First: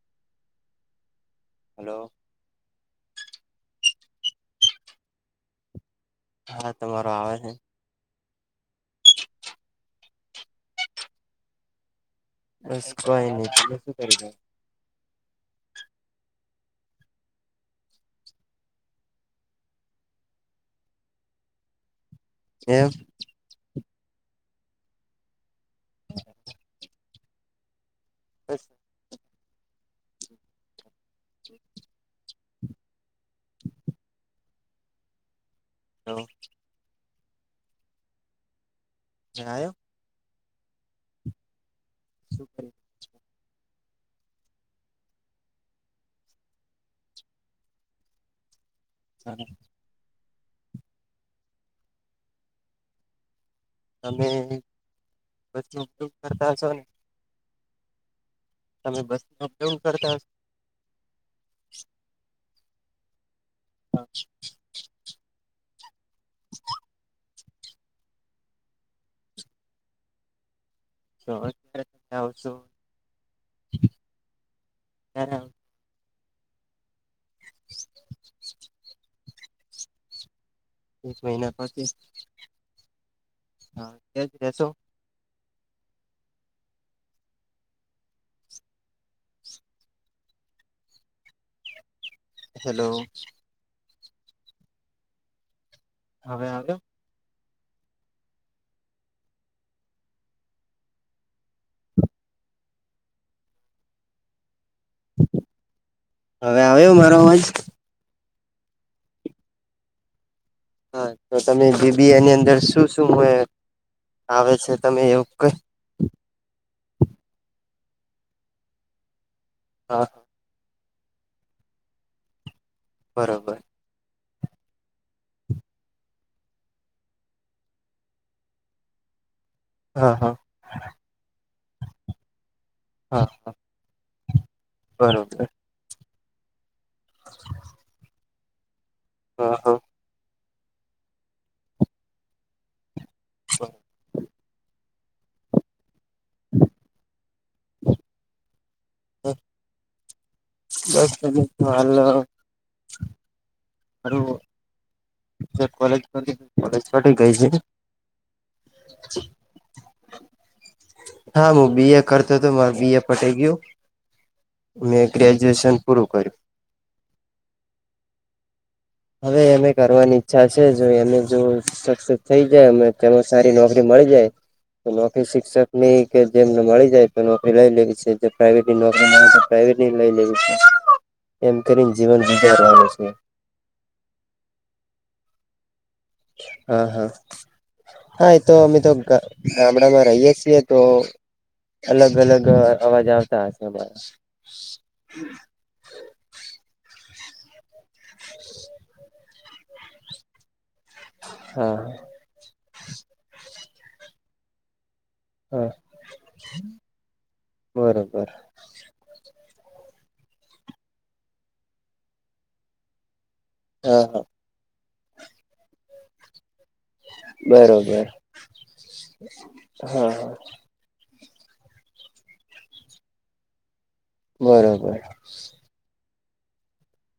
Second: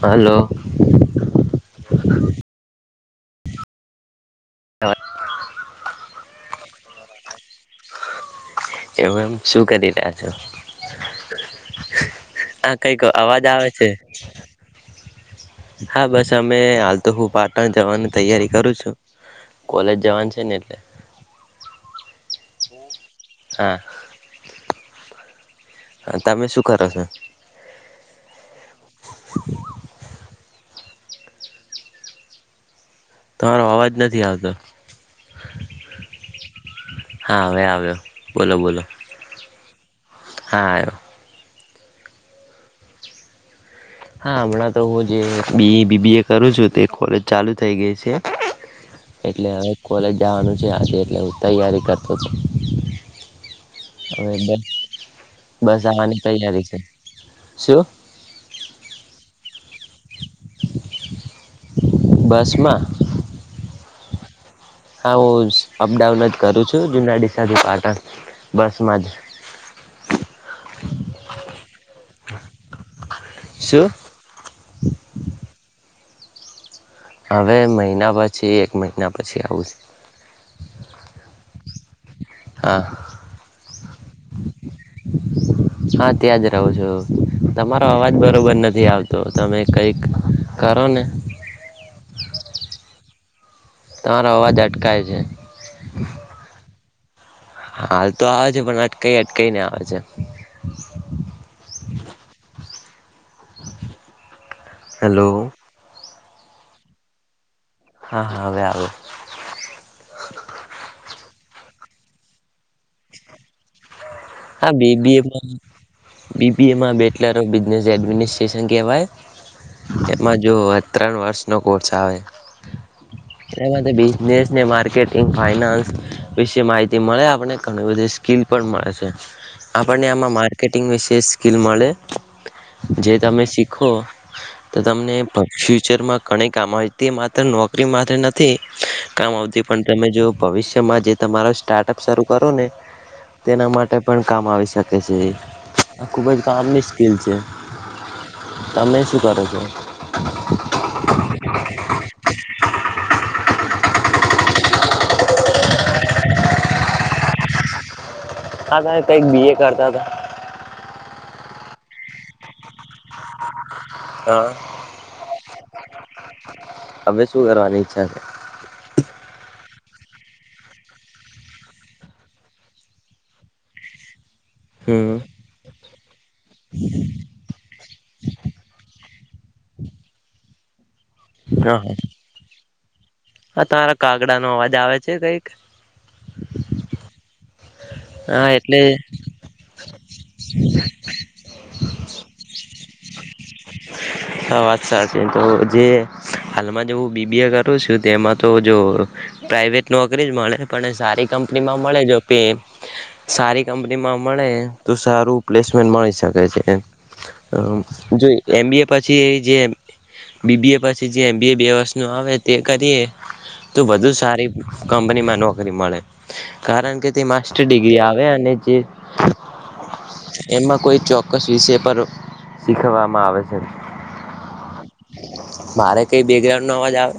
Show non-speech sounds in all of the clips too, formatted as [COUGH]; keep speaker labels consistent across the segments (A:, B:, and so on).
A: હાલો
B: hello
A: હ
B: હાવા તમારો આવે હે
A: એમ એમ શું કરી રહ્યા છો? આ
B: બસ
A: કઈક
B: કોઈ
A: અવાજ
B: નહી
A: આવે
B: તમે
A: છે.
B: શું કરી
A: હા બસ અમે હાલ તો હું પાટણ જવાની તૈયારી કરું છું કોલેજ જવાનું છે ને એટલે.
B: કેમ
A: હા. અ તમે શું કરો છો?
B: અચ
A: [INAUDIBLE] તમારો અવાજ નથી આવતો. હા, હવે આવ્યો. બોલો, બોલો.
B: આવ્યો
A: હા આયો.
B: શું કરી [INAUDIBLE]
A: હા, હમણાં તો હું જે બી બી બી એ કરું છું, તે કોલેજ ચાલુ થઈ ગઈ છે. એટલે હવે કોલેજ જાવાનું છે આજે, એટલે હું તૈયારી કરતો છું.
B: તમે
A: હવે,
B: બસ
A: બટ
B: નો
A: બસ
B: ઉપયોગ
A: આવાની
B: કરતા
A: તૈયારી
B: હશો
A: છે.
B: ને
A: શું?
B: તમે બસમા અપડાઉન કરતા
A: બસમાં
B: અચ્છ
A: હાઉસ અપડાઉન જ કરું છું જૂનાડી [UNINTELLIGIBLE] બસમાં જ
B: સવારે [UNINTELLIGIBLE] આવશો
A: શું
B: ક્યારે આવ
A: હવે, મહિના પછી એક મહિના પછી આવું જ.
B: એક મહિના પછી હા, એજ રેસો.
A: હા, ત્યાં જ રહું છું. તમારો અવાજ બરોબર નથી આવતો તમે કંઈક કરો ને.
B: હેલો.
A: તમારો અવાજ અટકાય છે.
B: હવે, આવ્યો?
A: હાલ તો આવે છે, પણ અટકઈ-અટકઈ ને આવે છે. હેલો.
B: હવે, આવ્યો મારો અવાજ?
A: હા, હા, આવે-આવે.
B: હા, તો તમે જી બી એની અંદર શું-શું હોય? આવે છે, તમે એવું ક
A: બી બી એમાં બેચલર ઓફ બિઝનેસ એડમિનિસ્ટ્રેશન કેવાય
B: હા
A: એમાં જો ત્રણ વર્ષનો કોર્સ આવે.
B: બરોબર
A: એમાં ત બી નેેશને માર્કેટિંગ ફાઇનાન્સ વિશે માહિતી મળે આપણને ઘણી બધી સ્કીિલ પણ મળે છે. આપણને
B: હા
A: આમાં
B: હા
A: માર્કેટિંગ વિશેષ. ઉકલ મળળે. જે
B: હા
A: તમે શીખો. તો તમને
B: બરોબર
A: ફ્યુચરમાં. ઘણી કામ હોય. તે માત્ર નોકરી માટે નથી. તે. કામ
B: હા
A: આવતી
B: હા
A: પણ તમે જો. ભવિષ્યમાં જે તમારો સ્ટાર્ટઅપ શરૂ કરો ને. તેના માટે. કામ આવી શકે છે આ ખૂબ જ કામની સ્કિલ છે. તમે શું કરો છો
B: [UNINTELLIGIBLE] હ. સર કોલેજ કોલેજ છ ગઈ છે.
A: હા તમે કઈ બી એ કરતા હતા.
B: હા હું બી એ કરતો તો. બી એ પટે ગયું
A: હા
B: મેં ગ્રેજ્યુએશન પૂરું કર્યું.
A: હવે શું કરવાની ઈચ્છા છે
B: અે એમ. કરવાની ઈચ્છા છે જો એને જો સક્સેસ થઈ જાય તેમાં સારી નોકરી મળી જાય.
A: હમ
B: નોકરી શિક્ષક નની કે જેમને મળી જાય તો નોકરી લઈ લેવી છે જે પ્રાઇવેટની નોકરી. રે તો પ્રઇવેટ લઈ લેવું છે. એમ કરીને જીવન જીતાઈ રહલ છે. હ.
A: આ તમારા કાગડા નો અવાજ આવે છે કઈક.
B: હા હા. હા એ તો અમે તો ગામડામાં રહીય છીએ તો અલગ અલગ અવાજ આવ ચ છે બાઈ.
A: હા વાત સાચી તો જે હાલમાં જે બી બી આ કરો તેમાં તો જો પ્રાઇવેટ નોકરી જ મળે. પણ સારી
B: હા
A: કંપનીમાં મળે જો પે, સારી કંપનીમા મળે. તો સારું
B: હા
A: પ્લેસમેન્ટ મળી શકે છે,
B: બરોબર
A: જોઈ એમ બી એ પછી જે બી બીએ પછી જે એમ બી એ બે વર્ષનું આવે તે કરીએ તું
B: હા
A: બધુ
B: હા
A: સારી કંપની મા નોકરી મળે. કારણ કે તે માસ્ટર ડિગ્રી
B: બરોબર
A: આવે અને જે
B: હા હા
A: એમાં કોઈ ચો ચોક્કસ વિષય પર શીખવામાં આવે. હ. મારે
B: બરોબર.
A: કઈ બેકગ્રાઉન્ડ ન અવાજ આવે?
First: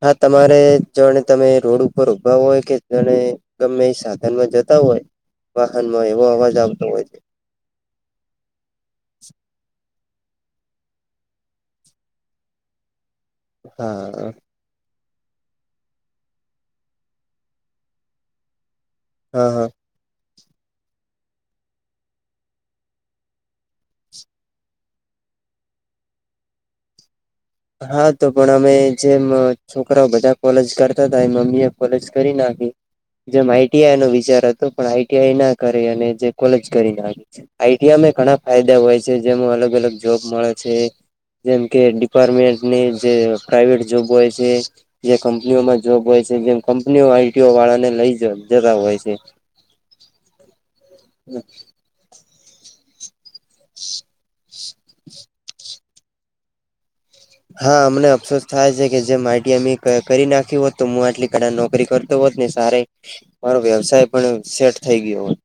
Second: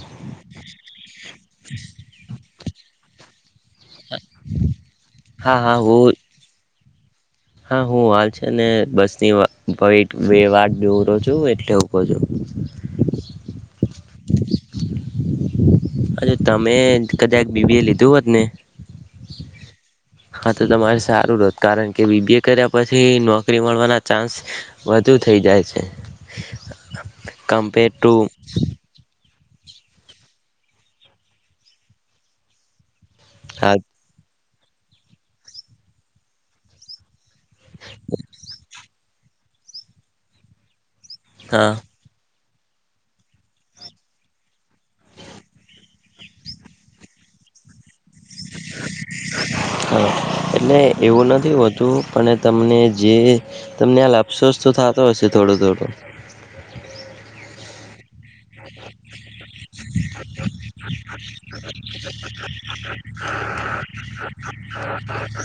B: હા તમારે જોણ તમે રોડ ઉપર ઊભા હોય કે જણે ગમે એ સાધનમાં જતા હોય,
A: હા હા
B: વાહનમાં
A: હું
B: એવો અવાજ આવે હોય છે.
A: હા હું હાલ છે ને બસની ભ વે વાત દોરો છો એટલે ઉવકો છો.
B: હા હા
A: અ તમે કદાચ બીબી એ લીધું હોત ને.
B: હા હા.
A: હા તો તમારે સારું રહત કારણ કે કે બી બીએ કર્યા પછી નોકરી મળવાના ચાન્સ, વધુ થઈ જાય છે. કમ્પેર
B: હા
A: ટુ
B: તો પણ અમે જેમ છોકરાઓ બધા કોલેજ કરતા હતાય મમ્મી એ કોલેજ કરી નાખી. જે
A: હા
B: માહિતી એનો વિચાર હતો પણ આઈ ટી આઈ ના કરે અને જે કોલેજ કરી ના આવી છે. આઈટીઆમાં, ઘણા ફાયદા હોય જે જેનો અલગ, અલગ, જોબ મળે છે જેમ
A: હા
B: કે [UNINTELLIGIBLE] જે પ્રાઇવેટ જોબ હોય છે, જે કંપનીઓમાં જોબ હોય છે, જેમ કંપનીઓ આઈટીઓ વાળાને લઈ જ
A: હ એટલે એવું નથી, બતું પણ તમને જે તમને, આ લ આપશો શું થતો, હશે થોડો, થોડું.
B: હા, અમને અફસોસ થાય છે, કે જે માઇટી અમમે કરી નાખી હોત, તો હું આટલી કાળ નોકરી કરતો હોત ને સારે મારો વ્યવસાય પણ સેટ થઈ ગયો હોત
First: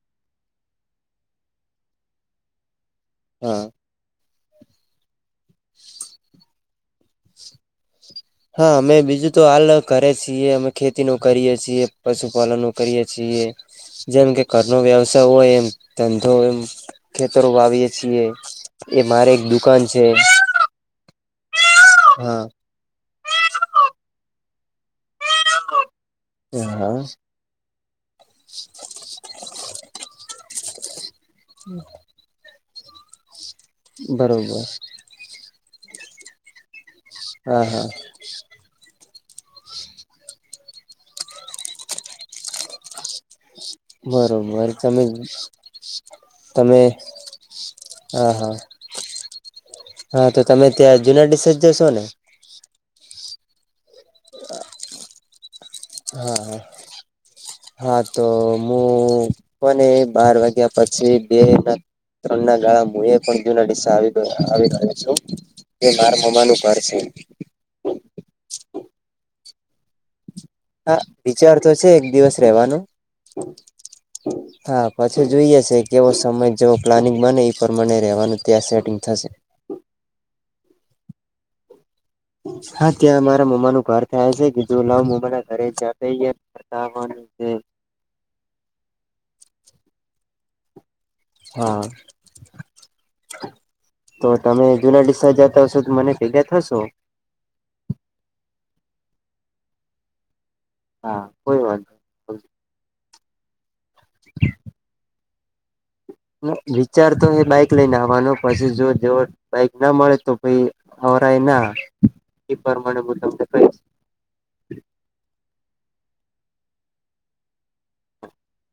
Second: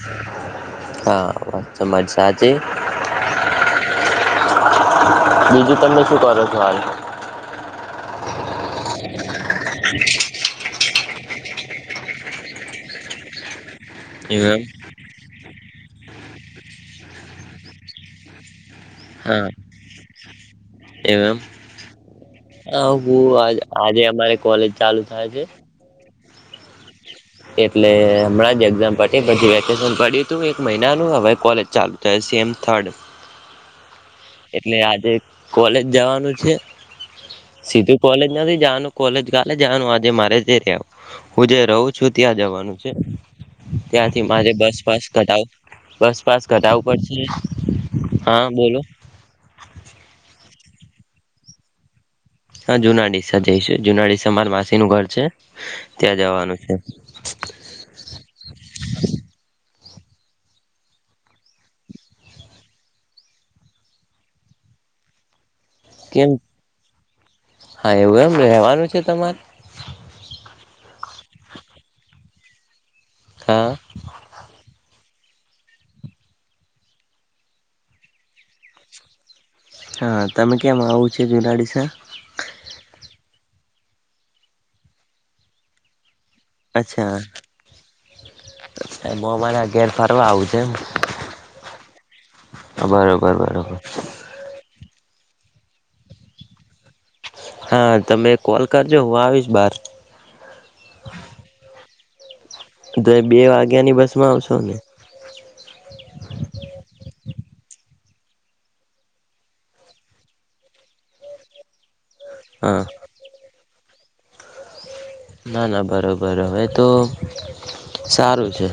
A: હા, તમજ. સાજે
B: હા.
A: બીજું, તમે શું કરો છો? હાલે
B: હા, મેં બીજું તો હાલ, કરે છીએ અમે ખે કરીયે છીએ, પશુપાલનો કરીયે છીએ. જેમ કે
A: એવમ
B: ઘરનો વ્યવસાય હોય, એમ ધંધો એમ, ખેતરો વાવીએે છીએ. એ મારે એક
A: હા
B: દુકાન છે. હા
A: હ હું, આ આજે અમારે કોલેજ ચાલુ થાય છે.
B: હ, હા.
A: એટલે હમણાં જ, એક્ઝામ પ પછી વેકેશન પડ્યું તું એક મહિનાનું હવે કોલેજ ચાલુ, થાય સેમ થર્ડ
B: બરોબર
A: એટલે આજે કોલેજ જવાનું છે.
B: હા હા
A: સીધું કોલેજ નથી, જવાનું કોલેજ કાલે જવાનું આજે મારે છે. હું, જે રહું છ. શું ત્યાં, જવાનું છે. ત્યાંથી. મારે
B: બરોબર તમે
A: બસપસ ઘટાવ, બસપસ
B: તમે
A: ઘટાવું પડશે.
B: હા હા હા તો તમે ત્યાં જુના, ડડી સજ્જશો ને
A: હા જુનાડી--. જઈશું જુના ડસેર માસી નું ઘર છે. ત્યાં
B: હા
A: જવાનું છે
B: હા તો હું કોને બાર વાગ્યા પછી બે ના ત્રણ ના ગાળા હું એ પણ જૂના દિશ ગ આવી ગયો છું. એ મારા
A: કેમ
B: મમ્માનુંું ઘર છે.
A: હા એવું એમ રેવાનું છે તમારે
B: હા વિચાર તો છે એક દિવસ રહેવાનું
A: હા
B: હા [UNINTELLIGIBLE] પછી જોઈએ છે કેવો સમય જેવો પ્લાનિંગ બને એ પણ મને રહેવાનું ત્યાં સેટિંગ થશે.
A: હા તમે કે્યામ આવો છો જુનાડીસાા.
B: હા ત્યાં મારા મમ્માનું ઘર થાય છે કે જો લ મમ્મા ના ઘરે જ--.
A: અચ્છાછ મોને ઘેર ફરવા આવુંજ તેમમ.
B: હા
A: બરોબર બરોબર.
B: તો તમે જુના ડડીસા જતા હશો તો મને ભેગા થશો.
A: હા તમે કોલ કરજો હું આવીશ બાર.
B: હા કોઈ વાત ન. હ.
A: બે વાગ. ત્યાંની બસમાં આવશો ને. [INAUDIBLE] [UNINTELLIGIBLE]
B: વિચાર તો એ બાઈક લઈને આવવાનો પછી જો જો બાઈક ના મળે તો પ આવરાય ના. એ
A: હા
B: પરમાણે બ. [INAUDIBLE] [UNINTELLIGIBLE]
A: ના ના બરાબર હવે તો સારું છે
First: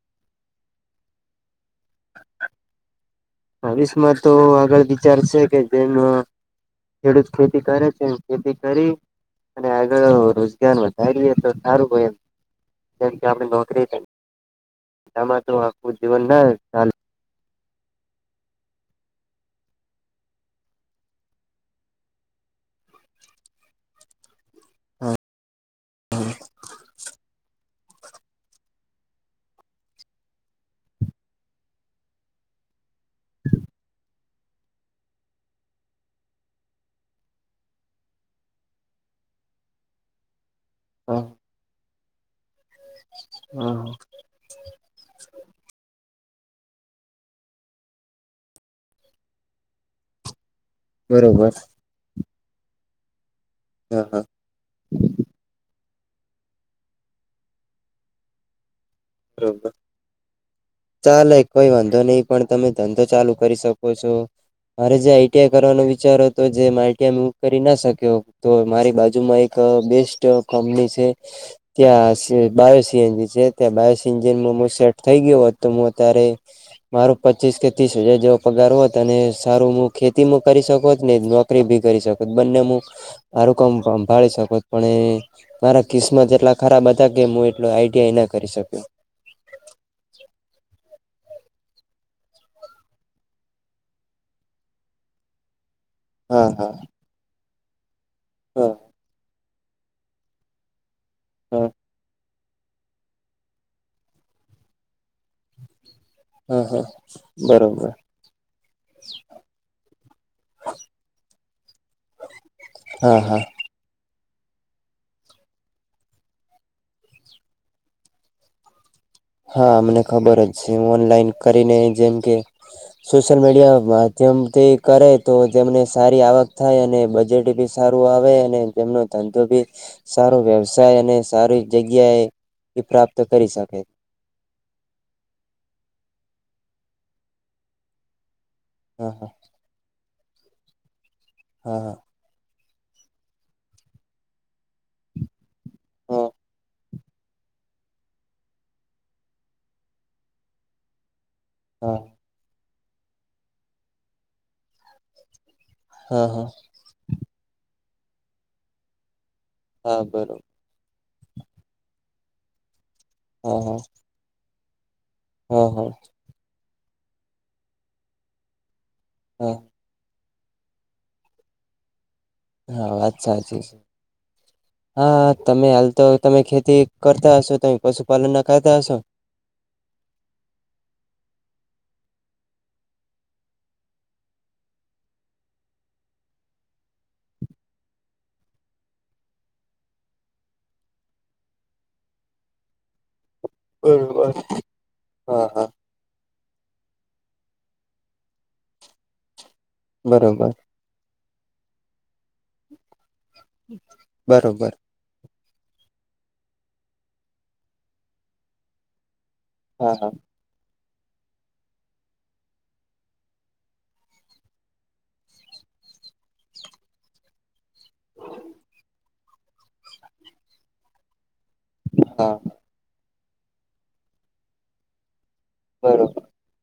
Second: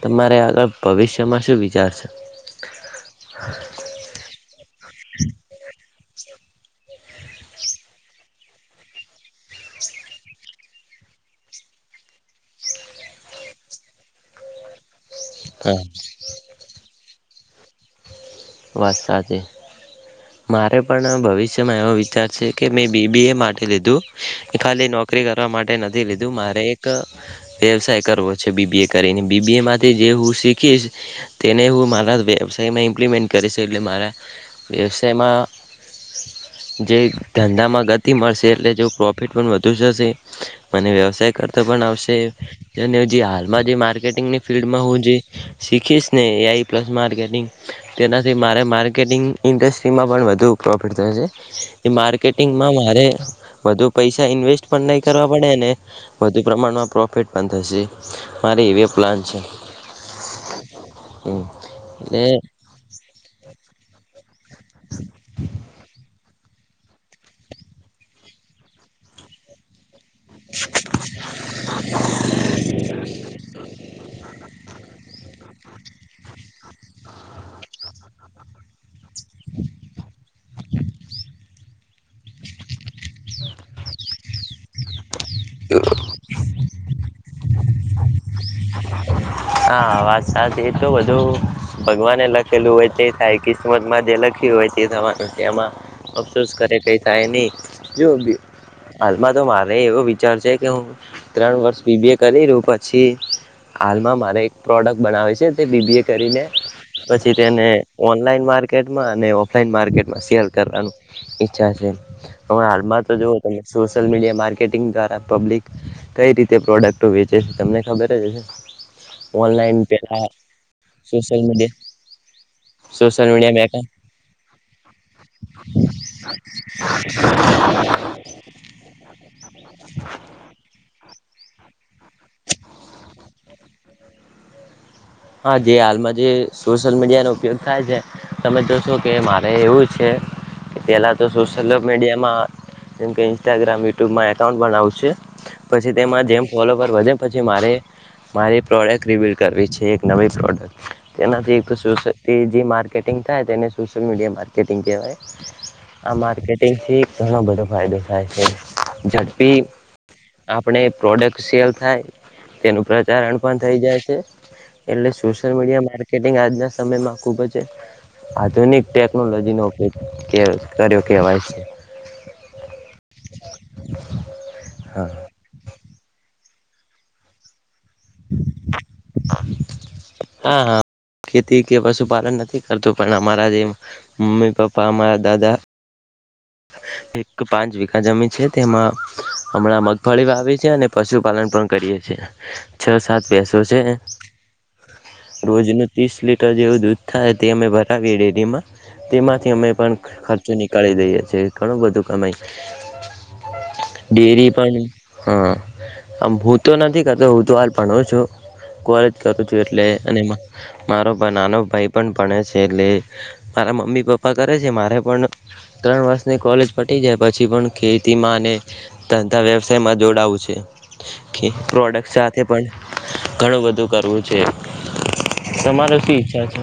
A: તમારે આગળ ભવિષ્યમાં શું વિચારશે.
B: ભાવષમાં તો આગળ વિચાર છે કે જેમ. ખેડૂત ખેતી કરે છે ખેતી કરી અને આગળ રોજગાર વધારીએ તો સારું હોય એમ જેમ કે આપણે નોકરી છે. ટમાં તો
A: હા
B: આખું જીવન ના ચાલ.
A: વાત સાચ મારે પણ ભવિષ્યમાં એવો વિચાર છે કે મેં બીબી એ માટે લીધું. ખાલી નોકરી કરવા માટે નથી લીધું મારે એક. વ્યવસાય કરવો છે બીબી એ કરીને બીબી એમાંથી જે હું શીખીશ તેને હું મારા વ્યવસાયમાં ઇમ્પ્લિમેન્ટ. કરી છે એટલે મારા વ્યવસાયમાં જે ધંધામાં ગતિ મળશે એટલે જે પ્રોફિટ પણ વધુ થશે. મને વ્યવસાય કરતો પણ આવશે. તે. અને જે હાલમાં જે માર્કેટિંગની ફિલ્ડમાં હું જે શીખીશ. ને આઈ પ્લસ માર્કેટિંગ. તેનાથી મારે માર્કેટિંગ ઇન્ડસ્ટ્રીમાં પણ વધુ પ્રોફિટ થાય છે
B: બરોબર
A: એ માર્કેટ ચેટીગ મારે બધુ
B: હા હા
A: પૈસા ઇન્વેસ્ટ પણ નહીં કરવા પડે ને વધુ પ્રમાણમાં પ્રોફિટ પણ થશે મારેએવીએફ
B: બબર ચાલે કોઈ વાંધો નહી
A: એટલે
B: પણ તમે ધઘો તો ચાલુ કરી શ ત કો છો મારે જે આઈટીઆઈ કરવાનો વિચાર હતો તો જે મા કરી ના શક્યો તો મારી બાજુમાં એક બેસ્ટ કંપની છે ત્યાં બાયો સએનજી છે ત્યા બાયો પમો સેટ થઈ ગયો હતોું અત્યારે મારું પચીસ કે ત્રીસ હજાર જેવો પગાર હતો તને સારું હું ખેતી મુ કરી શકું છ ને નોકરી બી કરી શકો બંને હું આારું કામભાળી શક પણ એ મારા કિસ્મત એટલા ખરાબ હતા કે હું એટલું આઈડિયાઈ ના કરી શક્યો
A: હા વાત સાચ એ તો બધું ભગવાને લખેલું હોય તે થાય કિસ્મત માં જે લખ્યું હોય તે થવાનું છે એમાં
B: હા
A: અફસોસ
B: હા
A: કરે પ થાય નની જો
B: હા
A: ઉદીહાલમાં તો વાત અરે એવો વિચાર છે કે હું ત્રણ
B: હા
A: વર્ષ બીબીએ કરીું રવ પછી હાલમાં મા એક પ્રોડક્ટ બનાવે છે તે બીબીએ
B: હા હા
A: પછી તેને
B: બરોબર
A: ઓનલાઈન માર્કેટમાં અને ઓફલાઈન માર્કેટ સેલ કરવા ઈચ્છા છે હ હાલમાં તો
B: હા હા
A: તમે સોશિલ મીડિયા માર્કેટિંગ દ્વારા પબ્લિક કઈ રીતે પ્રોડક્ટો વેચે છે તમને ખબર જ હસે
B: હા અમને ખબર જ છે ઓનલાઈન
A: સોશિયલ
B: કરીને
A: મીડિયા
B: જેમ કે સોશિયલ મીડિયા માધ્યમથી કરે તો તેમને સારી આવક થાય અને બજેટ બી સારું આવે અને તેમનો ધ તો ભી સારો વ્યવસાય અને સારી જગ્યા એ એ પ્રાપ્ત કરી શકે
A: હા જે હાલમાં જે સોશિયલ મીડિયાનોો ઉપયોગ થાય છે. તમે જોશો કે
B: હા
A: મારે એવું છે [INAUDIBLE] તો સોશિયલ
B: હા હા
A: મીડિયામાં જેમ કે ઇસ્ટાગ્રામ યુટ્યુબમાં એકાઉન્ટ પણ આવશે, પછી તેમાં
B: હા
A: જેમ ફોલોપર વધે પછી મારે, મારી પ્રોડક્ટ રિવ્યલ કરવી છે. નવી શરૂઆત તેનાથી એક તો
B: હા
A: સ જે માર્કેટિંગ થાય તે એને સોશિયલ મીડિયા માર્કેટિંગ કહેવાય. આ
B: હા હા
A: માર્કેટિંગ થી ઘણો બધો ફાયદો છે. હ છે જડ ભી
B: હા બરોબર
A: આપણે પ્રોડક્ટ સેલ થાય તેનું પ્ર ત રણ
B: હા
A: પણ
B: હા
A: થઈ જાય છે. એટલે સોશિયલ
B: હા
A: મીડિયા
B: હા
A: માર્કેટિંગ આજના સમયમાં ખૂબ જ આધુનિક
B: હા
A: ટેકનોલોજી નો ઉપયોગ કે કર્યો કે ભાઈ છે.
B: હા વાત સાાચી છે, હા તમે હાલ તો તમે ખેતી તે કરતા હસો ત પશુપાલન ના ક થાય હો.
A: હા હા ખેતી કે પશુપાલન નથી કરતું પણ અમારા જે, મમ્મી પપ્પા અમારા દાદા એક પાંચ વીખા જમીન છે તેમાં, હમણાં મગફળી વાવી છેએ અને પશુપાલન પણ કરીએ છીએ, છ સાત બેસો છે,
B: બરોબર હા
A: રોજ
B: હા
A: ન ત્રીસ લીટ જેવું દૂધ થાય તે અમે ભરાવીએ ડેરીમાં, તેમાંથી અમે પણ ખર્ચો
B: બરોબર
A: નીકાળી દઈએ. જે ઘણું બધું કમાય. ડેરી
B: બરોબર.
A: પણ હા, આમ હું તો નથી કરતો હું તો હાલ ભું છું, કોલેજ કરું છું એટલે
B: હા હા
A: અને એમાં મારો નાનો ભાઈ પણ ભણે છે એટલે, મારા મમ્મી પપ્પા કરે છે મારે પણ ત્રણ વર્ષ કોલેજ પટી જાય પછી પણ ખેતીમાં અને, ધંધા વ્યવસાયમાં જોડાવું છે. ઓ પ્રોડક્ટ
B: હા
A: સાથે સાથે પણ. ઘણું બધું કરવું છે. તમારે
B: બરોબર
A: શું ઈચ્છા છે?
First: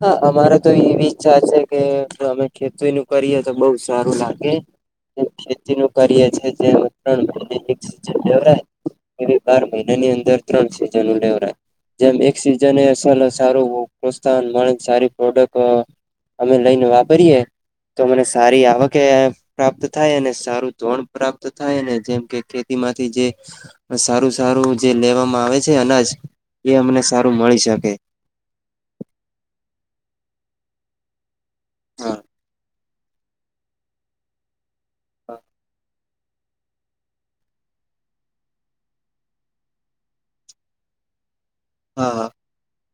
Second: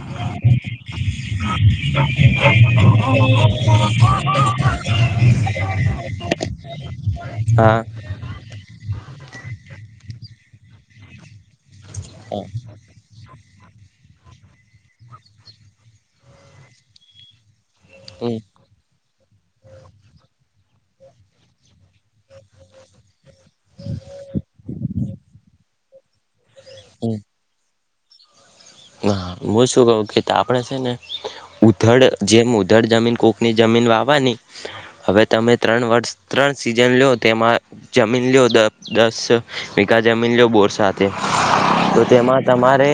B: હા અમારે તો એવી ઈચ્છા છે કે અમે ખેત કરીએ તો બહ સારું લાગે, ખેતી નું કરીય છે જે ત્રણ મહિને
A: હા
B: એક સન લેવડ એવી બાર મહિને ની અંદર ત્રણ છે જનું લેવરા. જેમ એક
A: હા
B: સિઝન એસ સારૂ [UNINTELLIGIBLE] મળે સારી પ્રોડક્ટ, અમે લઈને વાપરીએે. તો મને
A: હમ
B: સારી આવ કે પ્રાપ્ત થાય અને સારું ધણ પ્રાપ્ત થાય અને જેમ કે ખેતી માંથી જે સારું સારું જે લેવામાં આવે છે. છે અનાજ. એ અમને સારું મળી શકે.
A: હા હું શું કહું કે આપડે છે ને ઉધળ
B: હા
A: જે મુદ્ દર જમીન કોકની જમીન વાવાની, હવે
B: હા
A: તમે ત્રણ વર્ષ ત્રણ સીઝન લો તેમાં જમીન લો લો દસ મીગા જમીન લો બોર સાથે તો
B: હા
A: જેમાં તમારે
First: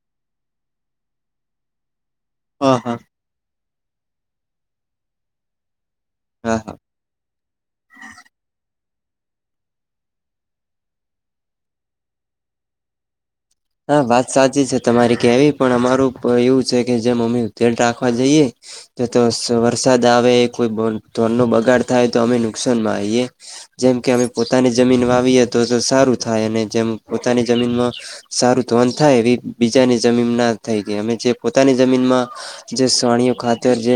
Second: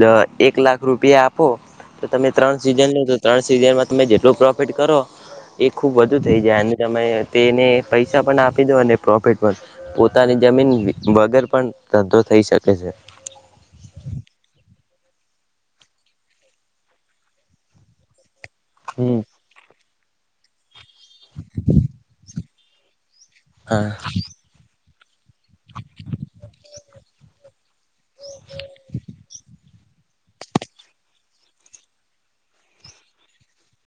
A: દ એક લાખ રૂપિયા આપો. તો તમે ત્રણ
B: હા હા
A: સીઝન
B: હા
A: લો તો ત્રણ સીઝનમાં તમે જેટલો પ્રો પેટ કરો, એ ખૂબ વધુ થઈ જાય
B: હા.
A: અને તમે તેને પૈસા પણ આપી દો અને પ્રોફિટ પણ, પોતાની જમીન વગર પણ ધંધો થઈ શકે છે.
B: હા વાત સાચી છે તમારી કેવી પડે અમારું એવું છે કે જે મમ્મી તેડ રાખવા જઈએ. તો તો
A: હમ
B: સર સાદ આવે એ કોઈ બોલ તોરનુ બગાડ થાય તો અમે ન શનમાં આઇ.
A: હા
B: જેમ કે અમે પોતાની જમીન વાવીએ તો તો સારું થાય અને જેમ પોતાની જમીનમાં સારું ધોન થાય એવી બીજાની જમીન ના થઈ ગાય અમે જે પોતાની જમીનમાં, જે સાણીઓ ખાતર જે